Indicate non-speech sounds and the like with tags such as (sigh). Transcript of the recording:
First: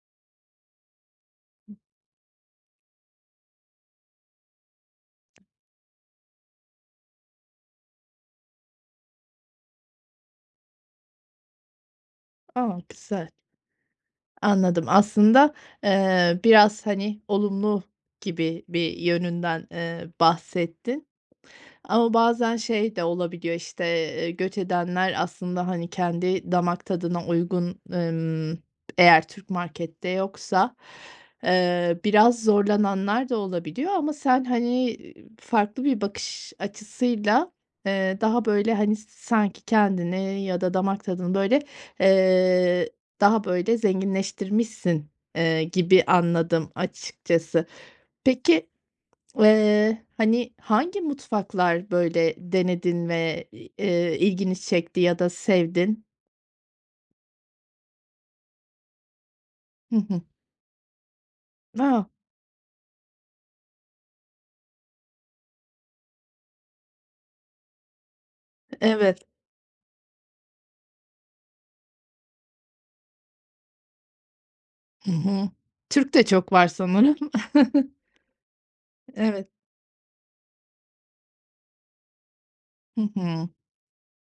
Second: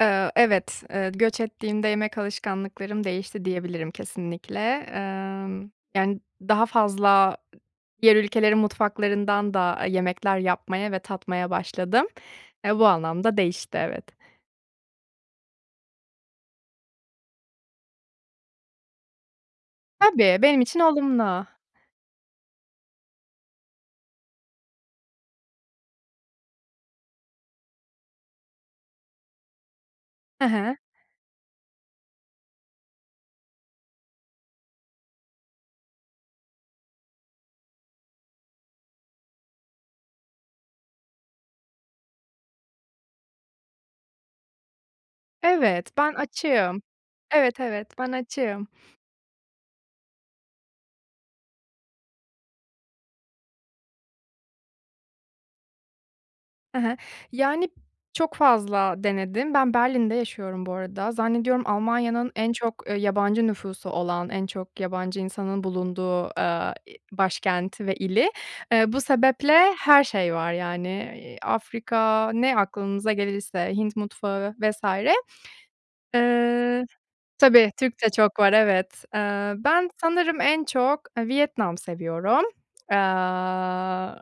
Eee, evet, eee, göç ettiğimde yemek alışkanlıklarım değişti diyebilirim kesinlikle. Emm, yani daha fazla diğer ülkelerin mutfaklarından da yemekler yapmaya ve tatmaya başladım. Eee, A, bu güzel. anlamda değişti, evet. Anladım. Aslında, eee, biraz, hani, olumlu gibi bir yönünden, eee, Tabii, benim için bahsettin. olumlu. Ama bazen şey de olabiliyor, işte, eee, göç edenler aslında, hani, kendi damak tadına uygun, ımm, eğer Türk markette He he. yoksa, eee, biraz zorlananlar da olabiliyor ama sen, hani, e ııı, farklı bir bakış açısıyla, eee, daha böyle, hani, sanki kendini ya da damak tadını böyle, eee, daha böyle zenginleştirmişsin, eee, Evet, gibi ben anladım açığım. Evet, açıkçası. evet ben açığım. Peki, eee, hani, hangi mutfaklar böyle denedin ve, i eee, ilgini çekti ya da sevdin? He he. Yani, çok fazla denedim. Ben Hı Berlin'de hı. yaşıyorum bu arada. Zannediyorum Va Almanya'nın en çok, eee, yabancı nüfusu olan, en çok yabancı insanın bulunduğu, aaa, i başkenti ve ili. E Eee, bu evet. sebeple her şey var yani. Eee, Afrika, ne aklınıza gelirse, Hint mutfağı vs. Hı hı. Türk de çok var Eee sanırım. Tabii, Türk (chuckles) de çok var, evet. Evet. Eee, ben sanırım en çok, eee, Vietnam seviyorum. Hı hı. Aaa